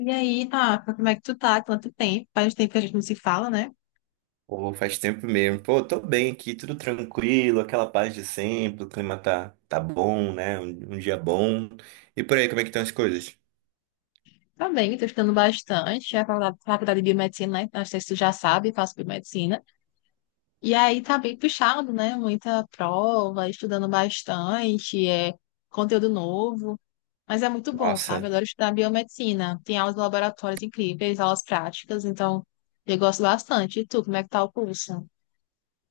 E aí, tá, como é que tu tá? Quanto tempo? Faz tempo que a gente não se fala, né? Pô, faz tempo mesmo. Pô, tô bem aqui, tudo tranquilo, aquela paz de sempre, o clima tá bom, né? Um dia bom. E por aí, como é que estão as coisas? Tá bem, tô estudando bastante. É a faculdade de biomedicina, né? Não sei se tu já sabe, faço biomedicina. E aí tá bem puxado, né? Muita prova, estudando bastante, é conteúdo novo. Mas é muito bom, sabe? Eu Nossa. adoro estudar biomedicina. Tem aulas de laboratórios incríveis, aulas práticas, então eu gosto bastante. E tu, como é que tá o curso?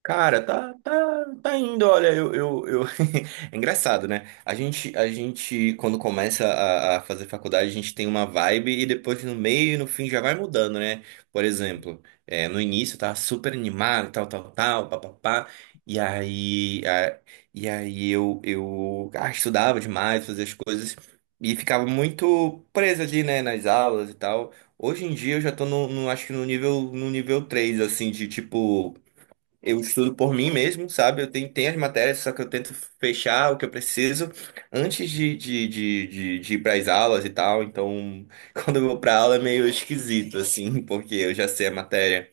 Cara, tá indo, olha, É engraçado, né? A gente, quando começa a fazer faculdade, a gente tem uma vibe e depois no meio e no fim já vai mudando, né? Por exemplo, no início eu tava super animado, tal, tal, tal, papapá, e aí, e aí eu estudava demais, fazia as coisas e ficava muito preso ali, né, nas aulas e tal. Hoje em dia eu já tô no, acho que no nível, no nível 3 assim, de tipo. Eu estudo por mim mesmo, sabe? Eu tenho as matérias, só que eu tento fechar o que eu preciso antes de ir para as aulas e tal. Então, quando eu vou para aula é meio esquisito, assim, porque eu já sei a matéria.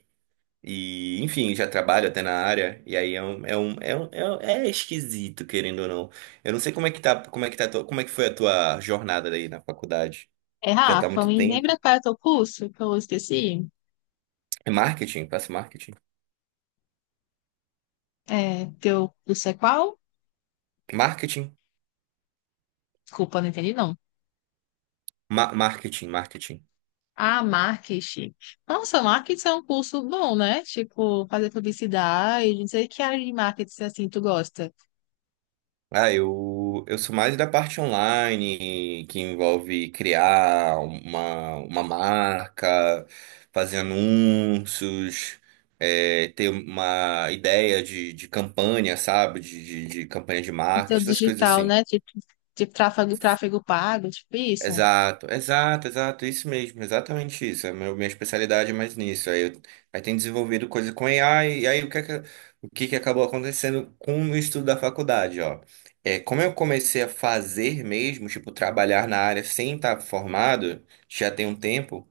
E, enfim, já trabalho até na área. E aí é esquisito, querendo ou não. Eu não sei como é que tá a como é que foi a tua jornada aí na faculdade. É, Já tá há Rafa, muito me tempo. lembra qual é o teu curso? Que eu esqueci. É marketing, faço marketing. É, teu curso é qual? Marketing, Desculpa, não entendi não. ma marketing, marketing. Ah, marketing. Nossa, marketing é um curso bom, né? Tipo, fazer publicidade, não sei que área de marketing assim tu gosta. Ah, eu sou mais da parte online, que envolve criar uma marca, fazer anúncios, é, ter uma ideia de campanha, sabe? De campanha de marketing, Conteúdo essas coisas digital, assim. né? Tipo, tipo tráfego, tráfego pago, tipo isso. Exato, exato, exato, isso mesmo, exatamente isso. É a minha especialidade é mais nisso. Aí tem desenvolvido coisa com AI, e aí o que que acabou acontecendo com o estudo da faculdade, ó. É, como eu comecei a fazer mesmo, tipo, trabalhar na área sem estar formado, já tem um tempo,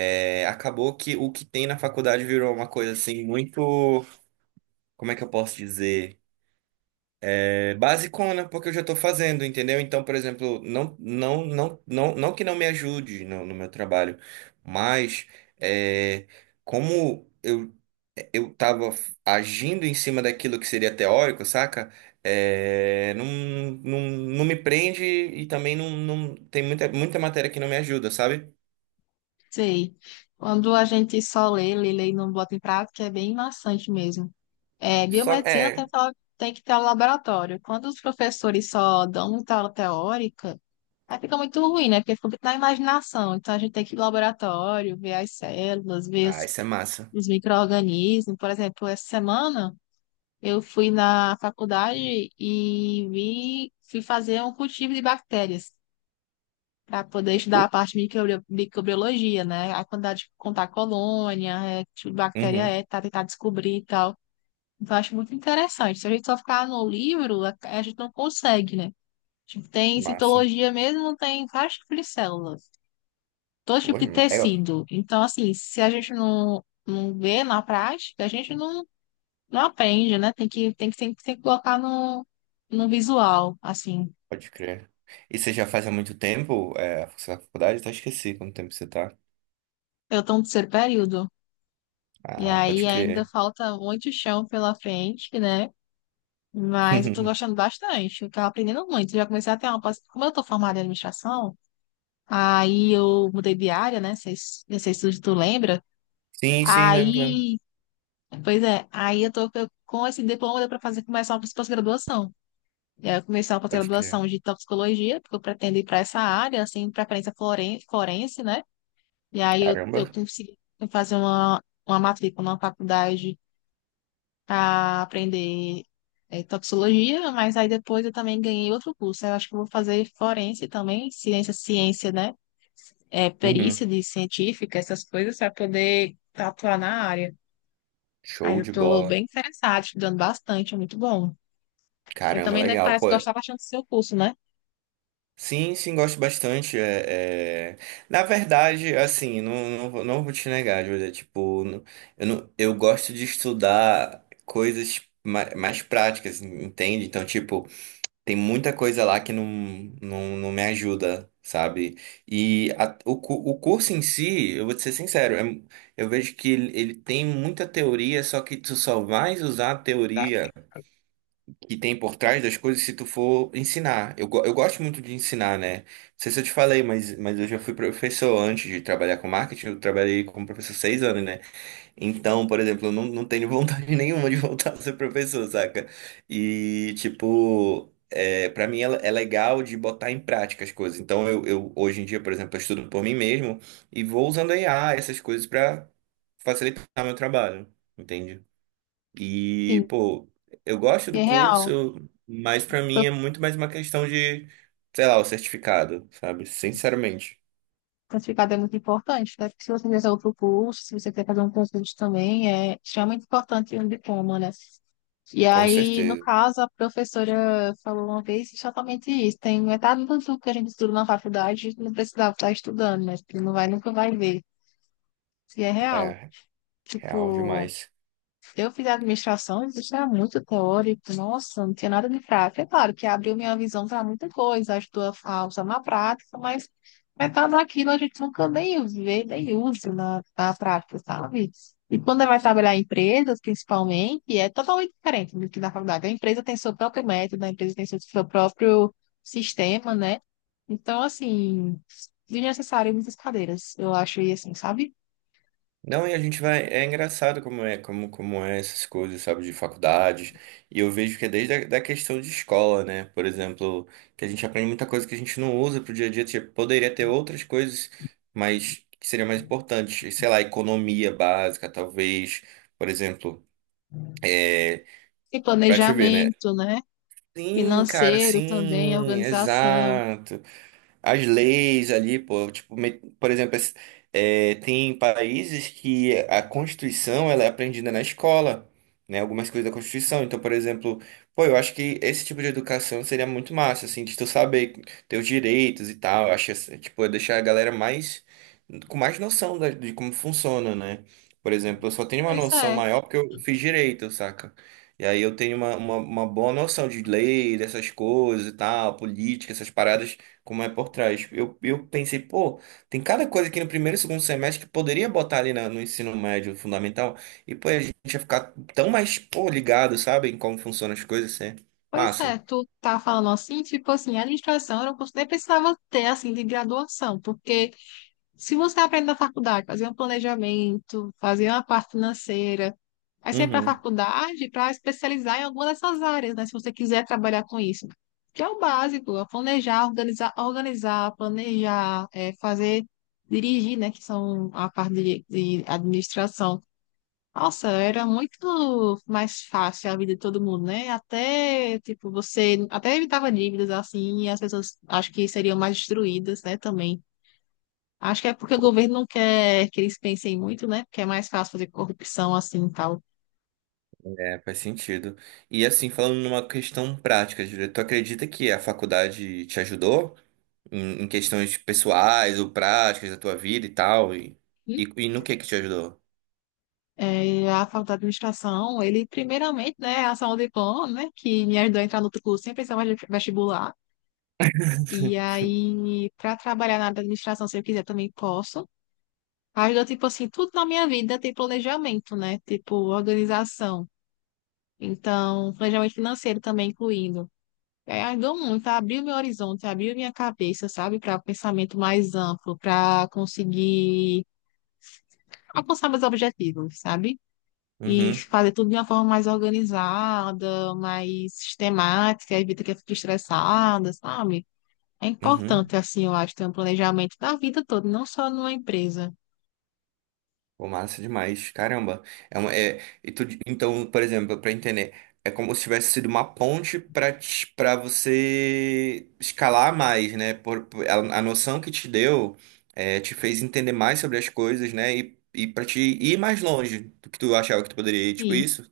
é, acabou que o que tem na faculdade virou uma coisa assim muito, como é que eu posso dizer? É basicona, porque eu já estou fazendo, entendeu? Então, por exemplo, não que não me ajude no meu trabalho, mas é, como eu estava agindo em cima daquilo que seria teórico, saca? É, não me prende e também não, não tem muita matéria que não me ajuda, sabe? Sei. Quando a gente só lê, lê, lê e não bota em prática, é bem maçante mesmo. É, Só biomedicina tem, é. só- tem que ter o laboratório. Quando os professores só dão muita aula teórica, aí fica muito ruim, né? Porque fica muito na imaginação. Então a gente tem que ir ao laboratório, ver as células, ver Ah, isso é massa. os micro-organismos. Por exemplo, essa semana eu fui na faculdade e vi, fui fazer um cultivo de bactérias para poder estudar a parte de microbio- microbiologia, né? A quantidade de contar colônia, é, que tipo de bactéria Uhum, é, tá, tentar descobrir e tal. Então, eu acho muito interessante. Se a gente só ficar no livro, a gente não consegue, né? Tipo, tem massa. citologia mesmo, tem vários tipos de células, todo Pô, tipo de é. tecido. Então, assim, se a gente não vê na prática, a gente não não aprende, né? Tem que sempre, tem que colocar no, no visual, assim. Pode crer. E você já faz há muito tempo, é, você tá na faculdade? Até esqueci quanto tempo você tá. Eu tô no terceiro período. E Ah, aí pode ainda crer. falta muito chão pela frente, né? Mas eu tô gostando bastante. Eu tava aprendendo muito. Já comecei a ter uma... pos- Como eu tô formada em administração, aí eu mudei de área, né? Vocês- Não sei se tu lembra. Sim, sim, lembro, lembro. Aí... Pois é. Aí eu tô eu- com esse diploma deu pra fazer, começar uma pós-graduação. E aí eu comecei uma Pode crer. pós-graduação de toxicologia, porque eu pretendo ir para essa área, assim, preferência floren- forense, né? E aí eu Caramba. consegui fazer uma matrícula numa faculdade para aprender toxicologia, mas aí depois eu também ganhei outro curso. Eu acho que eu vou fazer forense também, ciência, né? É, Uhum. perícia de científica, essas coisas, para poder atuar na área. Aí Show eu de estou bola. bem interessada, estudando bastante, é muito bom. Você Caramba, também, né, legal, parece pô. que gostar bastante do seu curso, né? Sim, sim, gosto bastante. É, é... Na verdade, assim, não vou te negar, Julia. Tipo, eu, não, eu gosto de estudar coisas mais práticas, entende? Então, tipo, tem muita coisa lá que não me ajuda, sabe? E o curso em si, eu vou te ser sincero, eu vejo que ele tem muita teoria, só que tu só vai usar a Tá? teoria que tem por trás das coisas se tu for ensinar. Eu gosto muito de ensinar, né? Não sei se eu te falei, mas eu já fui professor antes de trabalhar com marketing, eu trabalhei como professor 6 anos, né? Então, por exemplo, eu não tenho vontade nenhuma de voltar a ser professor, saca? E, tipo, é, para mim é, é legal de botar em prática as coisas. Então, eu hoje em dia, por exemplo, eu estudo por mim mesmo e vou usando a IA, essas coisas, pra facilitar meu trabalho, entende? Sim, E, pô, eu gosto do é real. curso, mas pra mim é muito mais uma questão de, sei lá, o certificado, sabe? Sinceramente, Certificado é muito importante, né? Porque se você fizer outro curso, se você quer fazer um concurso também, é extremamente importante um diploma, né? E com aí, no certeza. caso, a professora falou uma vez exatamente isso. Tem metade do tudo que a gente estuda na faculdade, a gente não precisava estar estudando, né? Porque não vai, nunca vai ver se é real. É real Tipo, demais. eu fiz administração, isso era muito teórico, nossa, não tinha nada de prática. É claro que abriu minha visão para muita coisa, ajudou a usar na prática, mas metade daquilo a gente nunca nem vê, nem usa na prática, sabe? E quando vai trabalhar em empresas, principalmente, é totalmente diferente do que na faculdade. A empresa tem seu próprio método, a empresa tem seu próprio sistema, né? Então, assim, desnecessário muitas cadeiras, eu acho, e assim, sabe? Não, e a gente vai. É engraçado como é, como, como é essas coisas, sabe, de faculdades. E eu vejo que é desde a da questão de escola, né? Por exemplo, que a gente aprende muita coisa que a gente não usa pro dia a dia. Tipo, poderia ter outras coisas, mas que seriam mais importantes. Sei lá, economia básica, talvez. Por exemplo, é, E pra te ver, né? planejamento, né? Sim, cara, Financeiro também, sim, organização. exato, as leis ali, pô, tipo, por exemplo, é, tem países que a Constituição ela é aprendida na escola, né? Algumas coisas da Constituição. Então, por exemplo, pô, eu acho que esse tipo de educação seria muito massa, assim, de tu saber teus direitos e tal. Eu acho, assim, tipo, é deixar a galera mais com mais noção de como funciona, né? Por exemplo, eu só tenho uma Pois noção é, maior porque eu fiz direito, saca? E aí eu tenho uma boa noção de lei, dessas coisas e tal, política, essas paradas como é por trás. Eu pensei, pô, tem cada coisa aqui no primeiro e segundo semestre que poderia botar ali no ensino médio fundamental, e pô, a gente ia ficar tão mais, pô, ligado, sabe, em como funcionam as coisas, assim. pois é. Massa. Tu tá falando assim, tipo assim, administração era um curso que nem precisava ter, assim, de graduação, porque se você aprende na faculdade, fazer um planejamento, fazer uma parte financeira, aí você vai para a Uhum. faculdade para especializar em alguma dessas áreas, né? Se você quiser trabalhar com isso. Que é o básico, é planejar, organizar, organizar, planejar, é, fazer, dirigir, né? Que são a parte de administração. Nossa, era muito mais fácil a vida de todo mundo, né? Até, tipo, você até evitava dívidas assim, e as pessoas acho que seriam mais destruídas, né, também. Acho que é porque o governo não quer que eles pensem muito, né? Porque é mais fácil fazer corrupção assim e tal. É, faz sentido. E assim, falando numa questão prática, Júlia, tu acredita que a faculdade te ajudou em, em questões pessoais ou práticas da tua vida e tal? E, Hum? E no que te ajudou? É, a faculdade de administração, ele primeiramente, né, a Saúde Plano, né, que me ajudou a entrar no outro curso sem precisar mais de vestibular. E aí, para trabalhar na área da administração, se eu quiser, também posso. Mas tipo assim, tudo na minha vida tem planejamento, né? Tipo, organização. Então, planejamento financeiro também incluindo. É, ajudou muito, abriu meu horizonte, abriu minha cabeça, sabe? Para um pensamento mais amplo, para conseguir alcançar meus objetivos, sabe? E Uhum, fazer tudo de uma forma mais organizada, mais sistemática, evita que eu fique estressada, sabe? É uhum. importante, assim, eu acho, ter um planejamento da vida toda, não só numa empresa. Pô, massa demais. Caramba. É uma, é, então, por exemplo, para entender, é como se tivesse sido uma ponte para você escalar mais, né? A noção que te deu é, te fez entender mais sobre as coisas, né? E para te ir mais longe do que tu achava que tu poderia ir, tipo isso?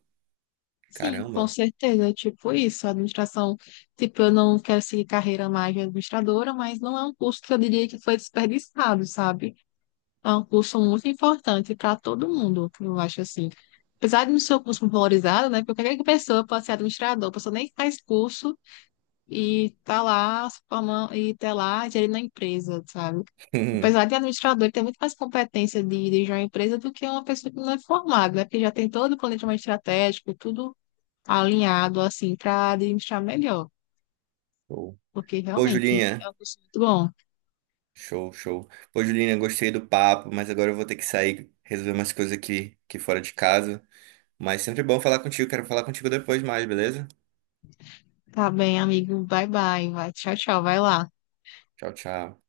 Sim, com Caramba. certeza, é tipo isso, a administração, tipo, eu não quero seguir carreira mais de administradora, mas não é um curso que eu diria que foi desperdiçado, sabe? É um curso muito importante para todo mundo, eu acho assim. Apesar de não ser um curso muito valorizado, né, porque qualquer pessoa pode ser administrador, a pessoa nem faz curso e tá lá, se forma- e tá lá gerindo a empresa, sabe? Hum. Apesar de administrador ter muito mais competência de dirigir uma empresa do que uma pessoa que não é formada, né? Porque já tem todo o planejamento estratégico, tudo alinhado assim para administrar melhor, Show. porque Pô, realmente Julinha. é um curso muito bom. Show, show. Pô, Julinha, gostei do papo, mas agora eu vou ter que sair resolver umas coisas aqui, aqui fora de casa. Mas sempre bom falar contigo. Quero falar contigo depois mais, beleza? Tá bem, amigo. Bye bye. Vai, tchau, tchau. Vai lá. Tchau, tchau.